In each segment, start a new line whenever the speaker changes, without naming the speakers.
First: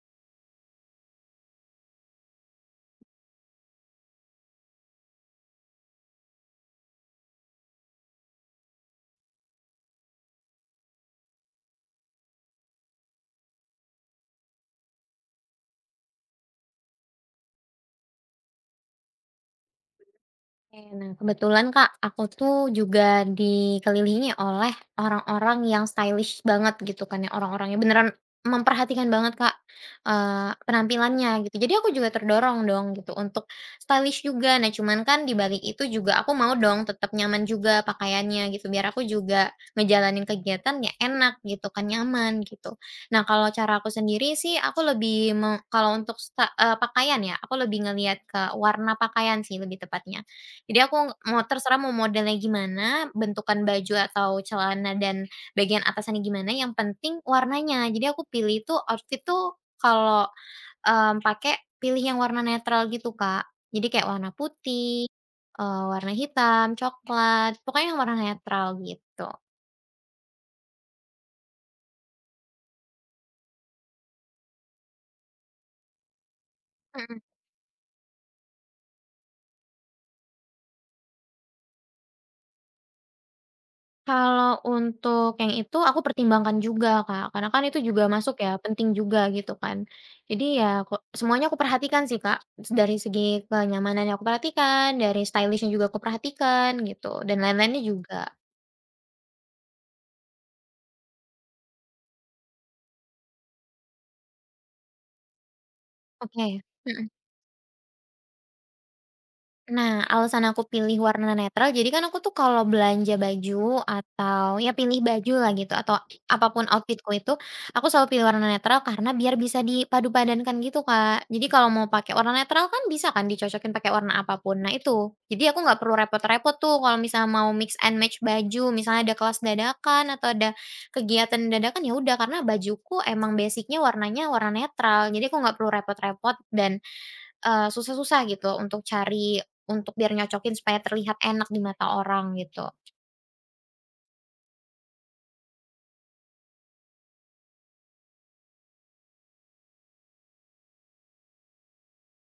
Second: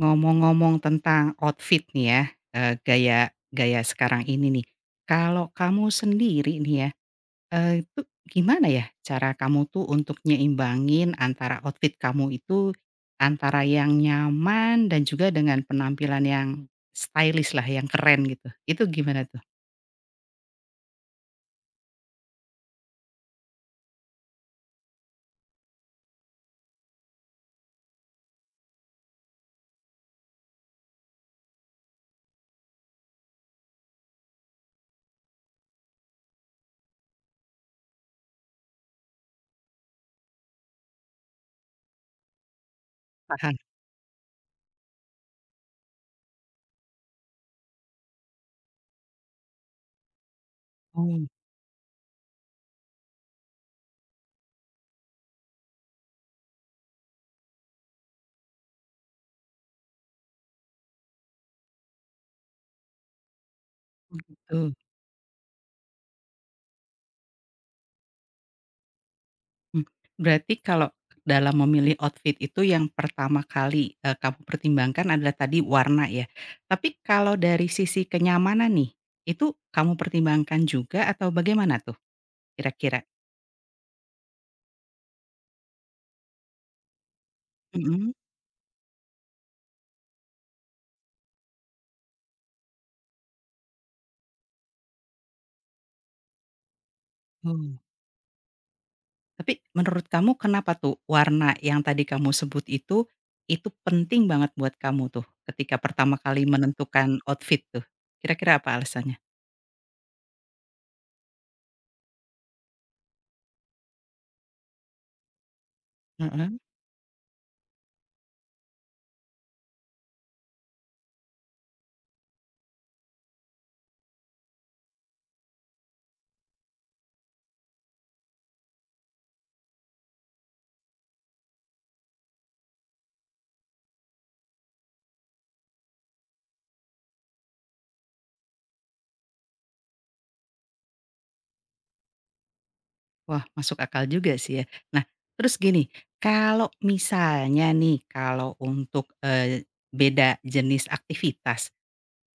Ngomong-ngomong tentang outfit nih ya, gaya gaya sekarang ini nih. Kalau kamu sendiri nih ya, itu gimana ya cara kamu tuh untuk nyeimbangin antara outfit kamu itu, antara yang nyaman dan juga dengan penampilan yang stylish lah, yang keren gitu, itu gimana tuh?
Oke, nah kebetulan Kak, aku tuh juga dikelilingi oleh orang-orang yang stylish banget gitu kan ya, orang-orangnya beneran memperhatikan banget Kak, penampilannya gitu. Jadi aku juga terdorong dong gitu untuk stylish juga. Nah cuman kan di balik itu juga aku mau dong tetap nyaman juga pakaiannya gitu, biar aku juga ngejalanin kegiatan ya enak gitu kan, nyaman gitu. Nah kalau
Paham?
cara aku sendiri sih aku lebih me kalau untuk sta eee, pakaian ya, aku lebih ngelihat ke warna pakaian sih lebih tepatnya. Jadi aku
Oh,
mau terserah mau modelnya gimana, bentukan baju atau celana dan bagian atasannya gimana, yang penting warnanya. Jadi aku pilih tuh outfit tuh kalau pilih yang warna netral gitu, Kak. Jadi kayak warna
gitu.
putih, warna hitam, coklat, pokoknya yang warna netral gitu.
Mmm, berarti kalau dalam memilih outfit itu yang pertama kali, kamu pertimbangkan adalah tadi warna ya. Tapi
Mhm.
kalau dari sisi kenyamanan nih, itu kamu pertimbangkan juga atau bagaimana tuh kira-kira?
Kalau untuk yang itu aku pertimbangkan juga, Kak, karena kan itu juga
Mhm,
masuk ya, penting juga gitu kan. Jadi ya semuanya aku perhatikan sih, Kak. Dari segi kenyamanannya aku perhatikan, dari stylishnya juga aku perhatikan gitu, dan
oh.
lain-lainnya juga.
Tapi menurut kamu kenapa tuh warna yang tadi kamu sebut itu penting banget buat kamu tuh ketika pertama kali
Oke. Mhm.
menentukan outfit tuh? Kira-kira apa alasannya?
Nah, alasan aku pilih warna netral, jadi kan aku tuh kalau belanja baju atau ya pilih baju lah gitu atau apapun outfitku itu, aku selalu pilih warna netral karena biar bisa dipadu-padankan gitu, Kak. Jadi kalau mau pakai warna netral kan bisa kan dicocokin pakai warna apapun. Nah itu, jadi aku nggak perlu repot-repot tuh kalau misalnya mau mix and match baju, misalnya ada kelas dadakan atau ada kegiatan dadakan ya udah karena bajuku emang basicnya warnanya warna netral. Jadi aku nggak perlu repot-repot dan susah-susah gitu untuk cari untuk biar nyocokin supaya terlihat enak di mata orang gitu.
Wah, masuk akal juga sih ya. Nah, terus gini, kalau misalnya nih, kalau untuk, beda jenis aktivitas,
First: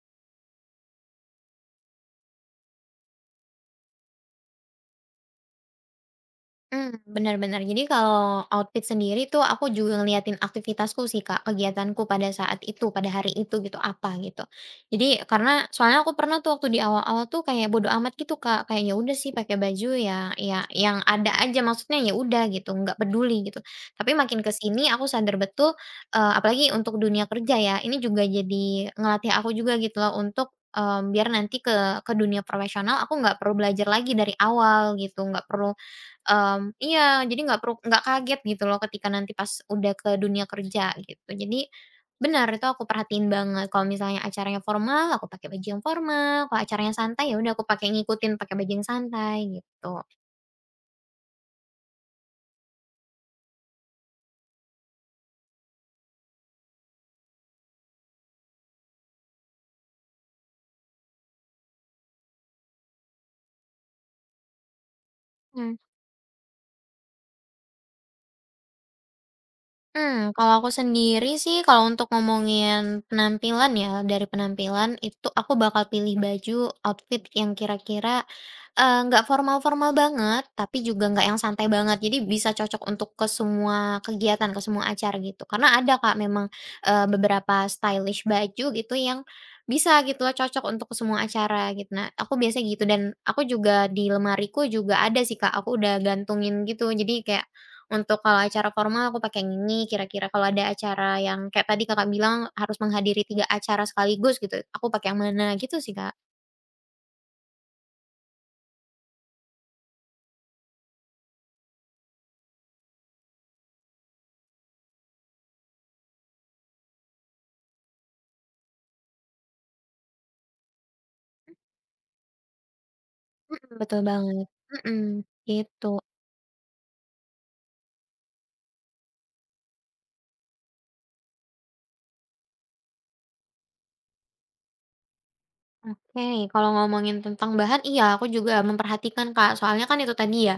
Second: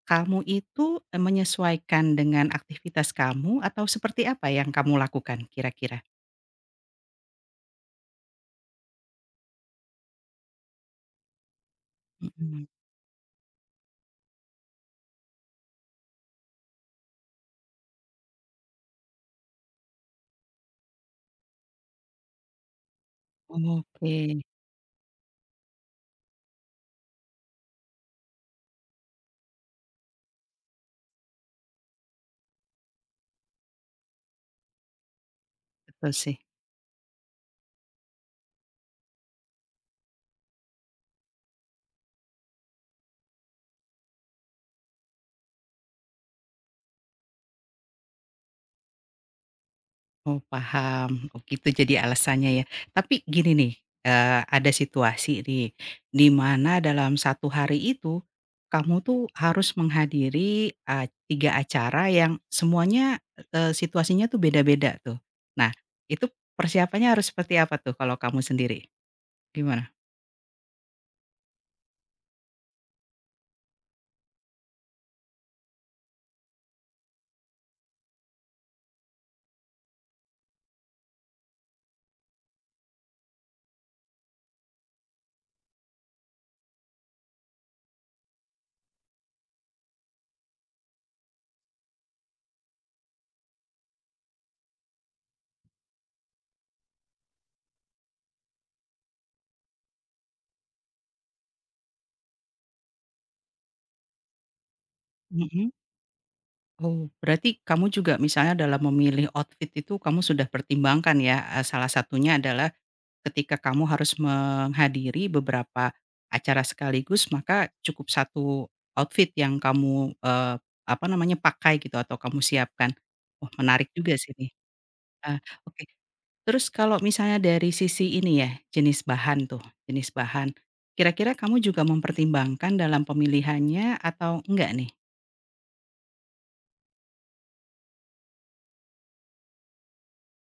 kamu itu, menyesuaikan dengan aktivitas kamu atau seperti apa yang kamu lakukan kira-kira?
Hmm, benar-benar. Jadi kalau outfit sendiri tuh aku juga ngeliatin aktivitasku sih, Kak, kegiatanku pada saat
Mhm.
itu, pada hari itu gitu, apa gitu. Jadi karena soalnya aku pernah tuh waktu di awal-awal tuh kayak bodo amat gitu, Kak, kayak ya udah sih pakai baju ya yang ada aja, maksudnya ya udah gitu, nggak peduli gitu.
Mhm,
Tapi
oke.
makin ke sini aku sadar betul, apalagi untuk dunia kerja ya, ini juga jadi ngelatih aku juga gitu loh untuk, biar nanti ke dunia profesional aku nggak perlu belajar lagi dari awal gitu, nggak perlu.
Betul sih.
Mmm, iya, jadi nggak perlu nggak kaget gitu loh ketika nanti pas udah ke dunia kerja gitu. Jadi benar itu aku perhatiin banget kalau misalnya acaranya formal, aku pakai baju yang formal, kalau acaranya santai ya udah aku pakai ngikutin pakai baju yang santai gitu.
Oh, paham. Oh, gitu jadi alasannya ya. Tapi gini nih, ada situasi nih, di mana dalam satu hari itu, kamu tuh harus menghadiri, 3 acara yang semuanya, situasinya tuh beda-beda tuh. Nah,
Mmm.
itu persiapannya harus seperti apa tuh kalau kamu sendiri? Gimana?
Hmm, kalau aku sendiri sih, kalau untuk ngomongin penampilan ya, dari penampilan itu aku bakal pilih baju, outfit yang kira-kira, nggak formal-formal banget, tapi juga nggak yang santai banget. Jadi bisa cocok untuk ke semua kegiatan, ke semua acara gitu. Karena ada Kak memang, beberapa stylish baju gitu yang bisa gitu loh, cocok untuk ke semua acara gitu. Nah, aku biasanya gitu dan aku juga di lemariku juga ada sih Kak, aku udah gantungin gitu. Jadi kayak untuk kalau acara formal aku pakai yang ini, kira-kira kalau ada acara yang kayak tadi Kakak bilang harus menghadiri 3 acara sekaligus gitu, aku pakai yang mana,
Mhm.
gitu sih, Kak.
Oh, berarti kamu juga misalnya dalam memilih outfit itu kamu sudah pertimbangkan ya, salah satunya adalah ketika kamu harus menghadiri beberapa acara sekaligus, maka cukup satu outfit yang kamu, apa namanya, pakai gitu atau kamu siapkan. Wah,
Mhm,
menarik
betul
juga sih
banget.
nih.
Mhm,
Ah, oke.
gitu.
Terus kalau misalnya dari sisi ini ya, jenis bahan tuh, jenis bahan. Kira-kira kamu juga mempertimbangkan dalam pemilihannya atau enggak nih?
Oke, kalau ngomongin tentang bahan, iya aku juga memperhatikan Kak, soalnya kan itu tadi ya,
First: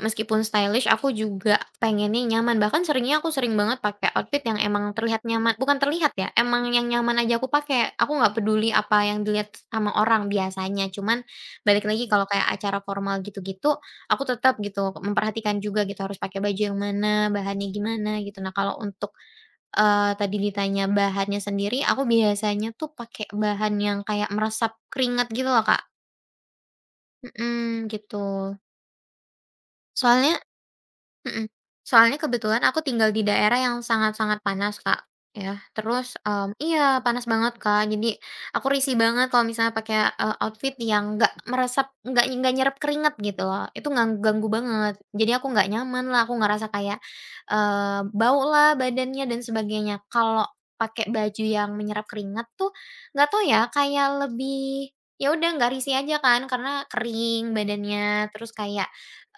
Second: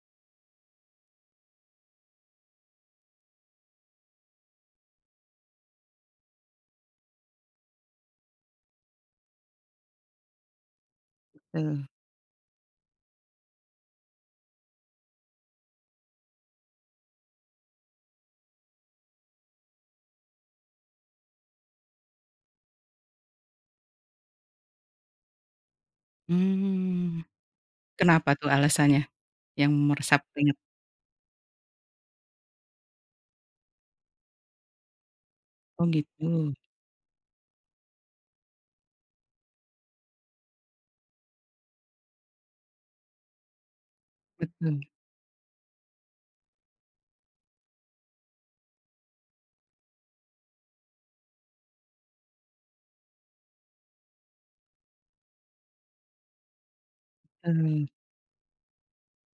meskipun stylish aku juga pengennya nyaman, bahkan seringnya aku sering banget pakai outfit yang emang terlihat nyaman bukan terlihat ya, emang yang nyaman aja aku pakai, aku nggak peduli apa yang dilihat sama orang biasanya, cuman balik
Betul.
lagi kalau kayak acara formal gitu-gitu, aku tetap gitu memperhatikan juga gitu harus pakai baju yang mana, bahannya gimana gitu. Nah kalau untuk tadi ditanya bahannya sendiri, aku biasanya tuh pakai bahan yang kayak meresap keringat gitu loh, Kak.
Mmm,
Mhm, gitu.
kenapa tuh alasannya yang meresap
Soalnya.
keringat?
Mhm. Soalnya kebetulan aku tinggal di daerah yang sangat-sangat panas, Kak, ya.
Oh,
Terus,
gitu,
iya, panas banget, Kak. Jadi aku risih banget kalau misalnya pakai, outfit yang nggak meresap, nggak nyerap keringat gitu loh. Itu ganggu banget. Jadi aku nggak nyaman lah aku ngerasa kayak, eh, bau lah badannya dan sebagainya. Kalau pakai baju yang menyerap keringat tuh nggak tahu ya, kayak lebih ya udah nggak risih aja kan karena kering
betul.
badannya, terus kayak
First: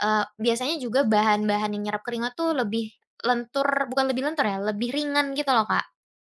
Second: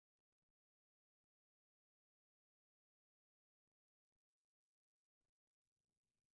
Biasanya juga bahan-bahan yang nyerap keringat tuh lebih lentur bukan lebih lentur ya, lebih ringan gitu loh, Kak,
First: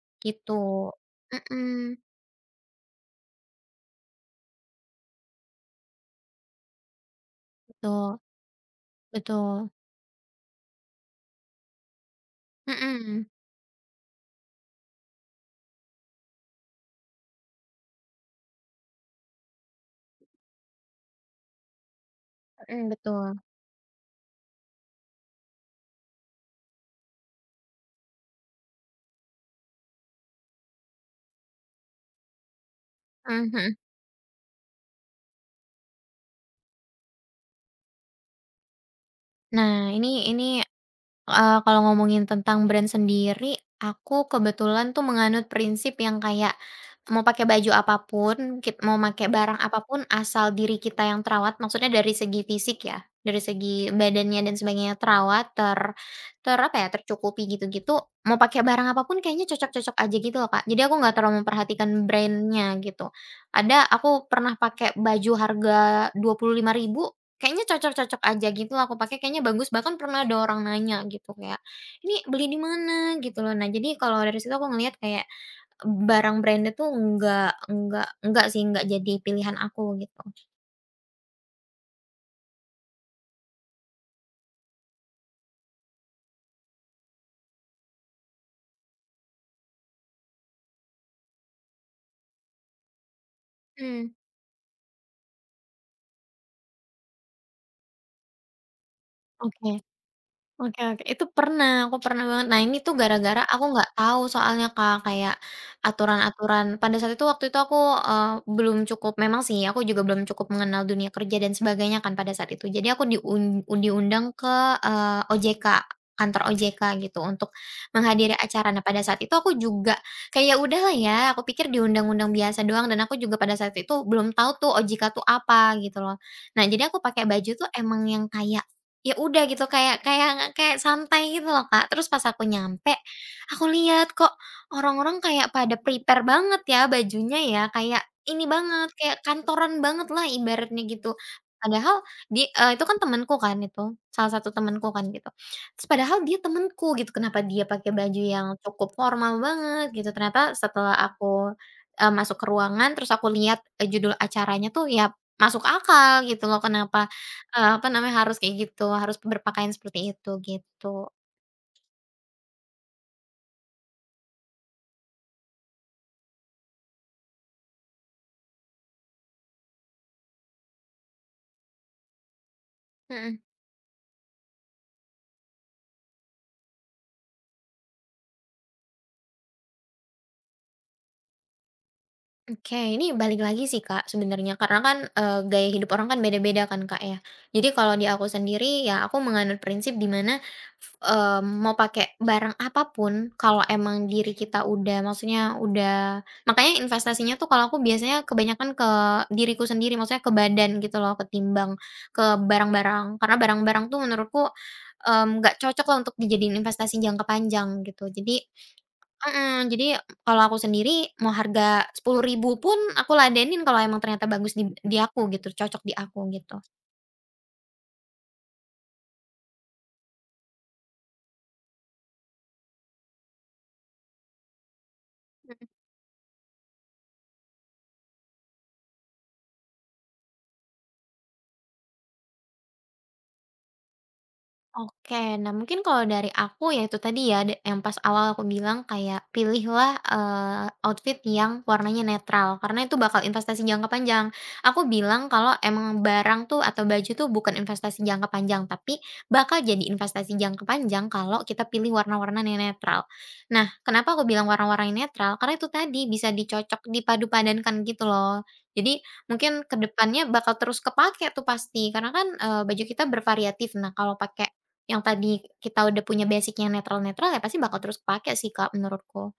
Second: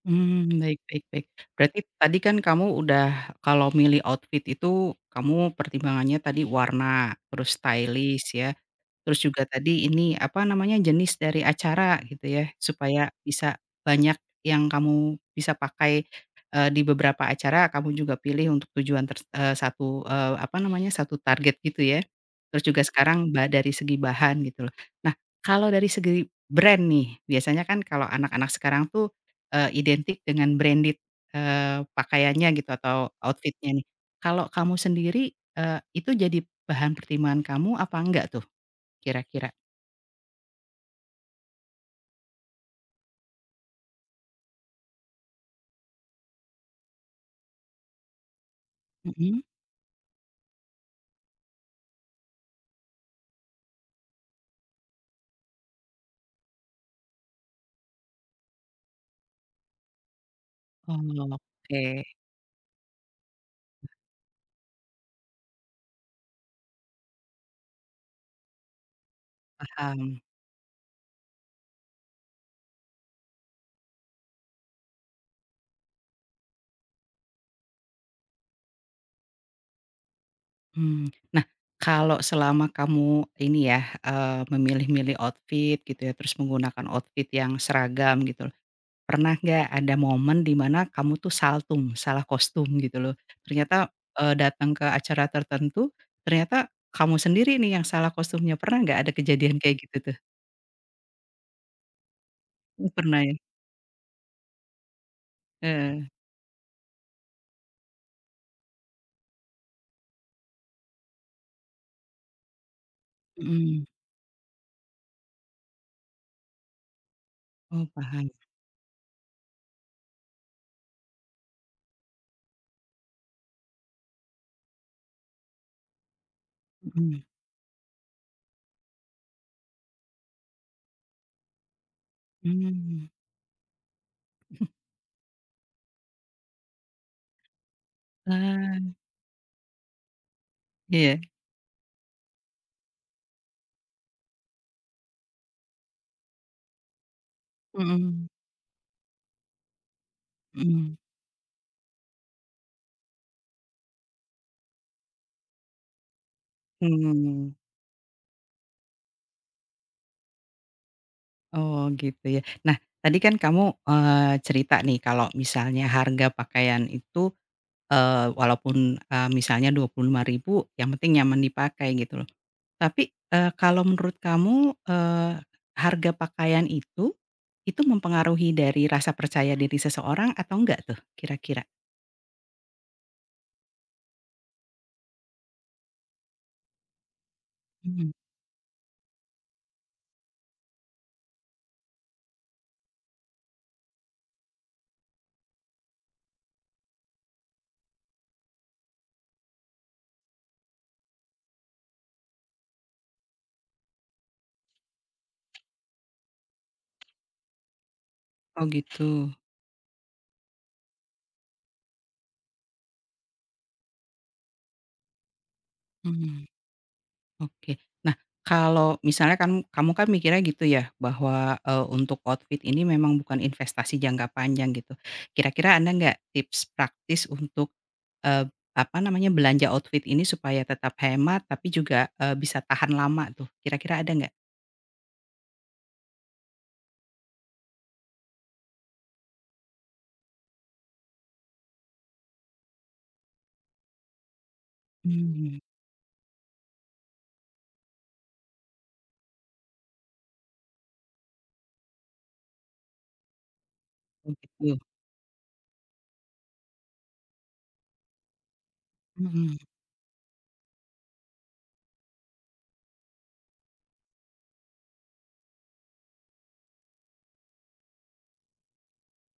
Mmm, baik,
gitu.
baik, baik. Berarti
Mhm,
tadi kan kamu udah kalau milih outfit itu kamu pertimbangannya tadi warna, terus
betul
stylish ya. Terus juga
betul.
tadi ini, apa namanya, jenis dari acara gitu ya, supaya
Mhm
bisa banyak yang kamu bisa pakai, di beberapa acara kamu juga pilih untuk tujuan satu, apa namanya, satu target gitu ya. Terus juga
mhm,
sekarang
betul.
dari segi bahan gitu loh. Nah, kalau dari segi brand nih, biasanya kan kalau anak-anak sekarang tuh, identik dengan branded, pakaiannya gitu atau
Mmm, mhm.
outfitnya nih. Kalau kamu sendiri, itu jadi bahan pertimbangan kamu apa enggak tuh? Kira-kira?
Nah, kalau ngomongin tentang brand sendiri, aku kebetulan tuh menganut prinsip yang kayak, mau pakai baju apapun, mau pakai
Mhm.
barang apapun asal diri kita yang terawat, maksudnya dari segi fisik ya, dari segi badannya dan sebagainya terawat, ter ter apa ya, tercukupi gitu-gitu, mau pakai barang apapun, kayaknya cocok-cocok aja gitu loh, Kak. Jadi aku nggak
Oh,
terlalu memperhatikan
oke,
brandnya gitu. Ada aku pernah pakai baju harga 25.000. Kayaknya cocok-cocok aja gitu loh aku pakai, kayaknya bagus, bahkan
paham.
pernah ada orang nanya gitu kayak, "Ini beli di mana?" Gitu loh. Nah, jadi kalau dari situ aku ngelihat kayak, barang branded tuh enggak sih, enggak jadi pilihan aku gitu.
Mmm, nah, kalau selama kamu ini ya, memilih-milih outfit gitu ya, terus menggunakan outfit yang seragam gitu loh, pernah nggak ada momen di mana kamu tuh saltum, salah kostum gitu loh? Ternyata,
Mmm,
datang ke acara tertentu, ternyata kamu sendiri nih yang salah kostumnya, pernah nggak ada kejadian kayak
oke.
gitu tuh?
Oke oke, itu pernah, aku pernah banget. Nah, ini
Oh,
tuh
pernah ya?
gara-gara aku nggak tahu soalnya, Kak, kayak
Heeh.
aturan-aturan pada saat itu waktu itu aku, belum cukup memang sih aku juga belum cukup mengenal dunia kerja dan sebagainya kan pada saat itu. Jadi aku
Mhm.
diundang ke, OJK, kantor OJK gitu untuk
Oh, paham.
menghadiri acara. Nah, pada saat itu aku juga kayak, "Ya udahlah ya," aku pikir diundang-undang biasa doang dan aku juga pada saat itu belum tahu tuh OJK tuh apa gitu loh. Nah, jadi aku
Mhm.
pakai baju tuh emang yang kayak ya udah gitu kayak kayak kayak santai gitu loh, Kak. Terus pas aku nyampe,
Mmm.
aku lihat kok orang-orang kayak pada prepare banget ya bajunya ya, kayak ini banget,
Ah,
kayak kantoran banget lah ibaratnya gitu.
iya.
Padahal di itu kan temenku kan itu, salah satu temenku kan gitu. Terus padahal dia temenku gitu, kenapa dia pakai baju
Mhm.
yang cukup formal banget gitu. Ternyata setelah
Mhm,
aku, masuk ke ruangan terus aku lihat, judul acaranya tuh ya masuk akal gitu loh kenapa
mmm,
Apa namanya, harus kayak gitu, harus berpakaian seperti itu, gitu.
oh gitu ya. Nah, tadi kan kamu, cerita nih kalau misalnya harga pakaian itu, walaupun, misalnya 25.000, yang penting nyaman dipakai gitu loh. Tapi,
Mhm.
kalau menurut kamu, eee, harga pakaian itu mempengaruhi dari rasa percaya diri seseorang atau enggak tuh kira-kira?
Oke, ini balik lagi sih Kak sebenarnya karena kan, gaya hidup orang kan beda-beda kan Kak ya. Jadi kalau di
Mhm,
aku sendiri ya aku menganut prinsip di mana, mau pakai barang apapun kalau emang diri kita udah maksudnya udah makanya investasinya tuh kalau aku biasanya kebanyakan ke diriku sendiri, maksudnya ke badan gitu loh ketimbang ke barang-barang. Karena barang-barang tuh menurutku, nggak cocok lah untuk dijadiin investasi jangka panjang gitu. Jadi.
oh gitu,
Mhm, jadi kalau aku sendiri mau harga 10.000 pun aku ladenin kalau emang ternyata bagus di aku gitu, cocok di aku
mhm.
gitu.
Oke. Nah, kalau misalnya kan kamu kan mikirnya gitu ya, bahwa, untuk outfit ini memang bukan investasi jangka panjang gitu. Kira-kira ada nggak tips praktis untuk, eee, apa namanya, belanja outfit ini supaya tetap hemat tapi juga, bisa tahan lama tuh, kira-kira ada nggak?
Oke, nah mungkin kalau dari aku ya itu tadi ya yang pas awal aku bilang kayak pilihlah, outfit yang warnanya netral karena itu bakal investasi jangka panjang. Aku bilang kalau
Mmm.
emang barang tuh atau baju tuh bukan investasi jangka panjang, tapi bakal jadi investasi jangka panjang kalau kita pilih warna-warna yang netral. Nah, kenapa aku
Oh
bilang
gitu,
warna-warna yang netral, karena itu tadi bisa dipadupadankan gitu loh. Jadi
mhm,
mungkin kedepannya bakal terus kepakai tuh pasti karena kan, baju kita bervariatif. Nah, kalau pakai yang tadi kita udah punya basic-nya netral-netral ya pasti bakal terus kepake sih, Kak, menurutku.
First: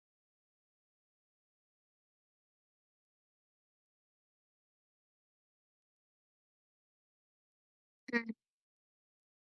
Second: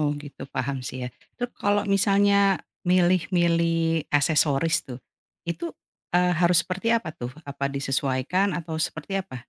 oh gitu, paham sih ya. Terus kalau misalnya milih-milih aksesoris tuh, itu, harus seperti apa tuh? Apa disesuaikan atau seperti apa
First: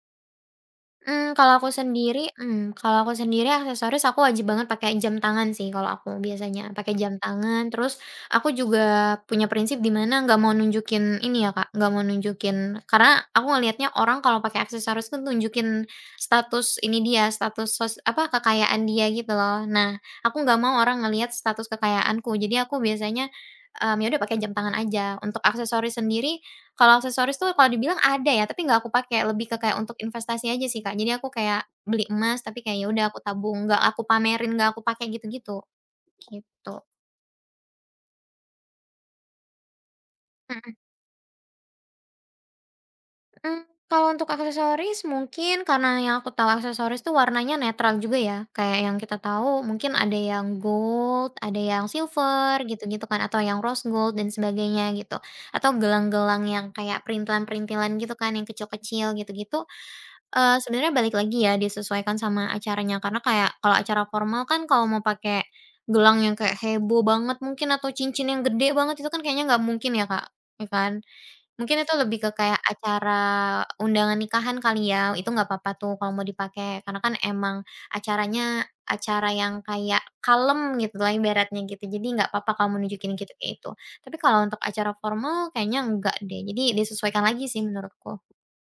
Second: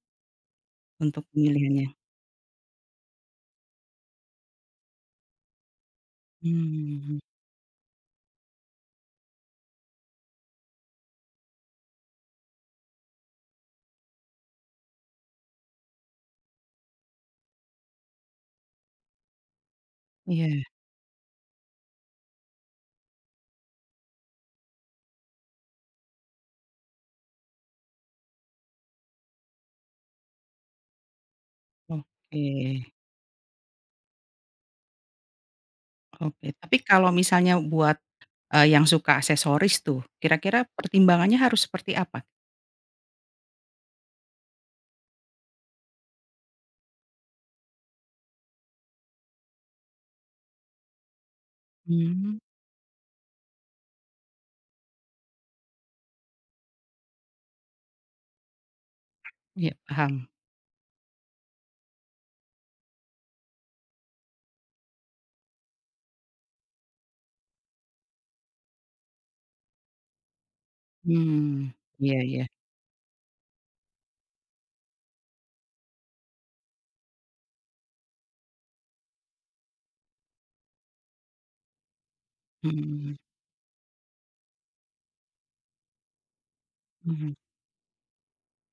untuk pemilihannya?
Kalau aku sendiri aksesoris aku wajib banget pakai jam tangan sih kalau aku biasanya, pakai jam
Mmm,
tangan terus aku juga punya prinsip di mana nggak mau nunjukin ini ya Kak, nggak mau nunjukin karena aku ngelihatnya orang kalau pakai aksesoris tuh nunjukin status ini dia, kekayaan dia gitu loh. Nah, aku
iya,
nggak mau orang ngelihat status kekayaanku, jadi aku biasanya, ya udah pakai jam tangan aja. Untuk aksesoris sendiri kalau aksesoris tuh kalau dibilang ada ya, tapi nggak aku pakai, lebih ke kayak untuk investasi aja sih, Kak. Jadi aku kayak beli emas,
oke,
tapi kayak ya udah aku tabung, nggak aku pamerin, nggak aku pakai gitu-gitu,
oke.
gitu.
Tapi kalau misalnya buat, yang suka aksesoris tuh, kira-kira
Mhm.
pertimbangannya harus seperti apa?
Mmm, kalau untuk aksesoris mungkin karena yang aku tahu aksesoris tuh warnanya netral juga ya, kayak yang kita tahu mungkin ada yang gold, ada yang
Mmm,
silver gitu-gitu kan, atau yang rose gold dan sebagainya gitu. Atau gelang-gelang yang kayak perintilan-perintilan gitu kan, yang kecil-kecil gitu-gitu.
iya, paham.
Sebenarnya balik lagi ya, disesuaikan sama acaranya. Karena kayak kalau acara formal kan kalau mau pakai gelang yang kayak heboh banget mungkin atau cincin yang gede banget itu kan kayaknya nggak mungkin ya, Kak, ya kan.
Mmm,
Mungkin itu lebih
iya,
ke
iya,
kayak acara undangan nikahan kali ya, itu nggak apa-apa tuh kalau mau dipakai. Karena kan emang acaranya acara yang kayak kalem gitu lah ibaratnya gitu, jadi nggak apa-apa kalau mau nunjukin
mhm,
gitu kayak itu. Tapi kalau untuk acara formal kayaknya enggak deh, jadi disesuaikan
mhm.
lagi sih menurutku.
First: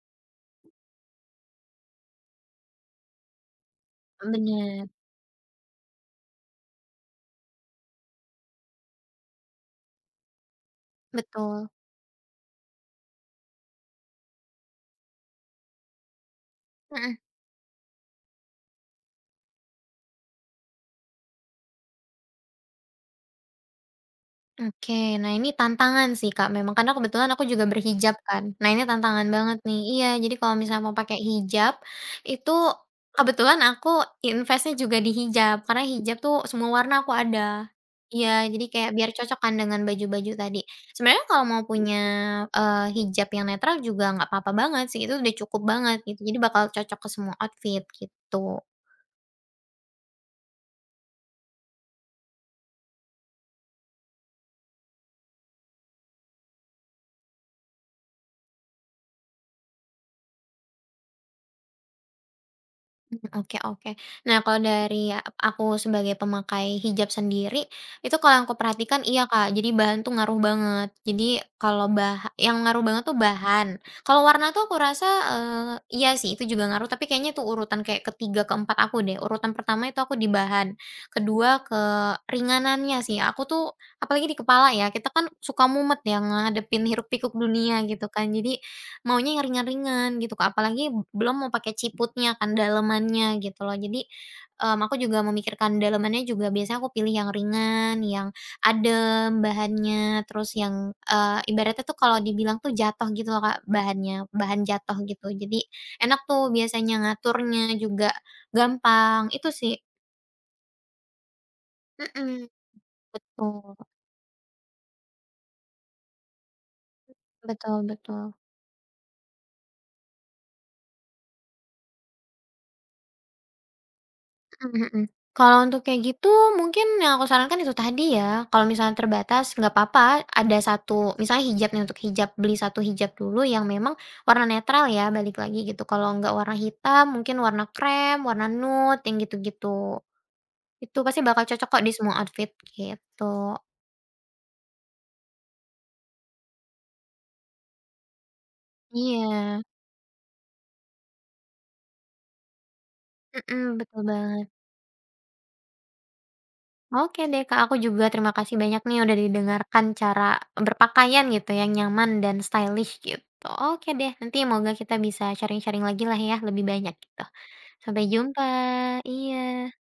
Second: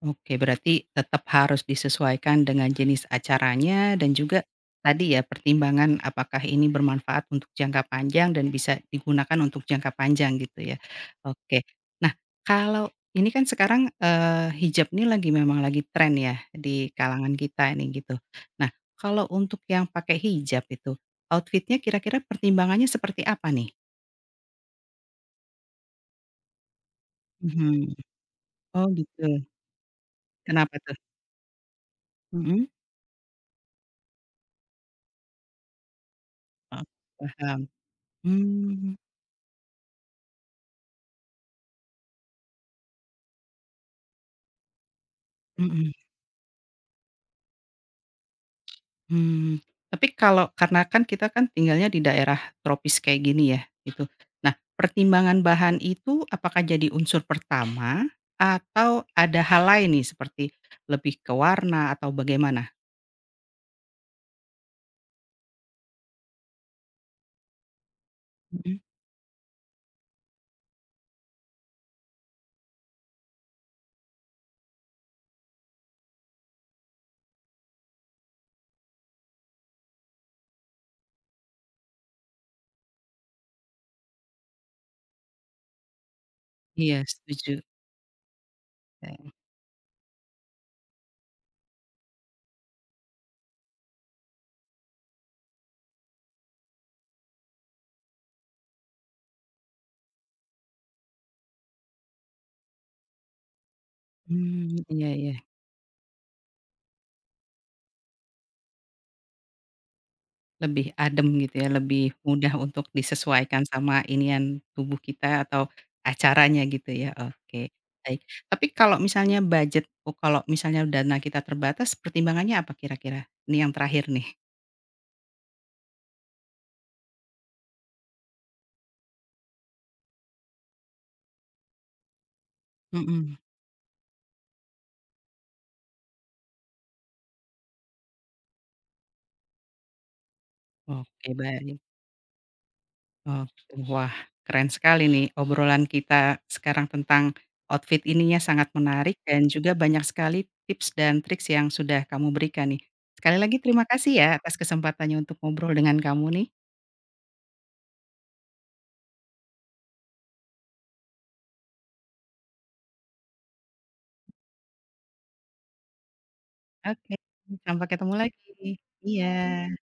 Oke, berarti tetap harus disesuaikan dengan jenis acaranya dan juga
Bener,
tadi ya pertimbangan apakah ini bermanfaat untuk jangka panjang dan bisa digunakan untuk jangka panjang gitu ya. Oke.
betul.
Nah, kalau ini kan sekarang, hijab ini lagi memang lagi tren ya di
Mhm.
kalangan kita ini gitu. Nah, kalau untuk yang pakai hijab itu, outfitnya kira-kira pertimbangannya seperti apa nih?
Oke, nah ini tantangan sih, Kak, memang karena kebetulan aku juga
Mhm.
berhijab kan. Nah
Oh,
ini tantangan
gitu.
banget nih. Iya, jadi kalau
Kenapa
misalnya mau
tuh?
pakai hijab, itu
Mhm.
kebetulan aku investnya juga di hijab, karena hijab tuh semua
Oh,
warna aku ada.
paham.
Iya, jadi kayak
Mmm,
biar cocok kan dengan baju-baju tadi. Sebenarnya kalau mau punya hijab yang netral juga nggak apa-apa banget sih, itu udah cukup
mhm.
banget gitu. Jadi bakal cocok ke semua outfit gitu.
Hmm, tapi kalau karena kan kita kan tinggalnya di daerah tropis kayak gini ya, gitu. Nah, pertimbangan bahan itu apakah jadi unsur pertama atau ada hal lain nih seperti lebih ke warna atau bagaimana?
Mmm, oke oke. Nah, kalau dari ya, aku sebagai pemakai hijab sendiri, itu kalau yang aku
Mhm,
perhatikan iya, Kak, jadi bahan tuh ngaruh banget. Jadi kalau yang ngaruh banget tuh bahan. Kalau warna tuh aku rasa, iya sih, itu juga ngaruh, tapi kayaknya tuh urutan kayak ketiga keempat aku deh. Urutan pertama itu aku di bahan, kedua ke ringanannya sih. Aku tuh apalagi di kepala ya, kita kan suka mumet ya ngadepin
iya
hiruk pikuk
setuju,
dunia gitu kan. Jadi
eee,
maunya yang ringan-ringan gitu Kak, apalagi belum mau pakai ciputnya kan, dalemannya gitu loh. Jadi, aku juga memikirkan dalemannya juga biasanya aku pilih yang ringan, yang adem bahannya, terus yang, ibaratnya tuh kalau dibilang tuh jatuh gitu loh Kak bahannya, bahan
mmm,
jatuh
iya,
gitu.
iya.
Jadi enak tuh biasanya ngaturnya juga gampang, itu sih.
Lebih adem gitu ya, lebih
Mhm,
mudah untuk disesuaikan
betul,
sama inian tubuh kita atau acaranya gitu ya, oke,
betul
baik.
betul.
Tapi kalau misalnya budget oh kalau misalnya dana kita terbatas pertimbangannya apa kira-kira? Ini yang terakhir nih.
Mhm mhm. Kalau untuk kayak gitu mungkin yang aku sarankan itu tadi ya, kalau misalnya terbatas nggak apa-apa ada satu, misalnya hijab nih untuk hijab, beli satu hijab
Mhm.
dulu yang memang warna netral ya balik lagi gitu, kalau nggak warna hitam mungkin warna krem, warna nude yang gitu-gitu. Itu pasti
Oke,
bakal cocok
baik,
kok di semua outfit
oke.
gitu.
Wah, keren sekali nih obrolan kita sekarang tentang outfit ininya sangat menarik dan
Iya,
juga banyak sekali tips dan triks yang sudah kamu berikan nih. Sekali lagi
mhm,
terima
betul
kasih ya
banget.
atas kesempatannya untuk ngobrol dengan kamu nih.
Oke deh Kak, aku juga terima kasih banyak nih udah didengarkan cara berpakaian gitu yang nyaman dan stylish gitu. Oke deh, nanti semoga kita bisa sharing-sharing lagi lah ya, lebih banyak
Oke,
gitu.
sampai
Sampai
ketemu
jumpa.
lagi. Iya.
Iya.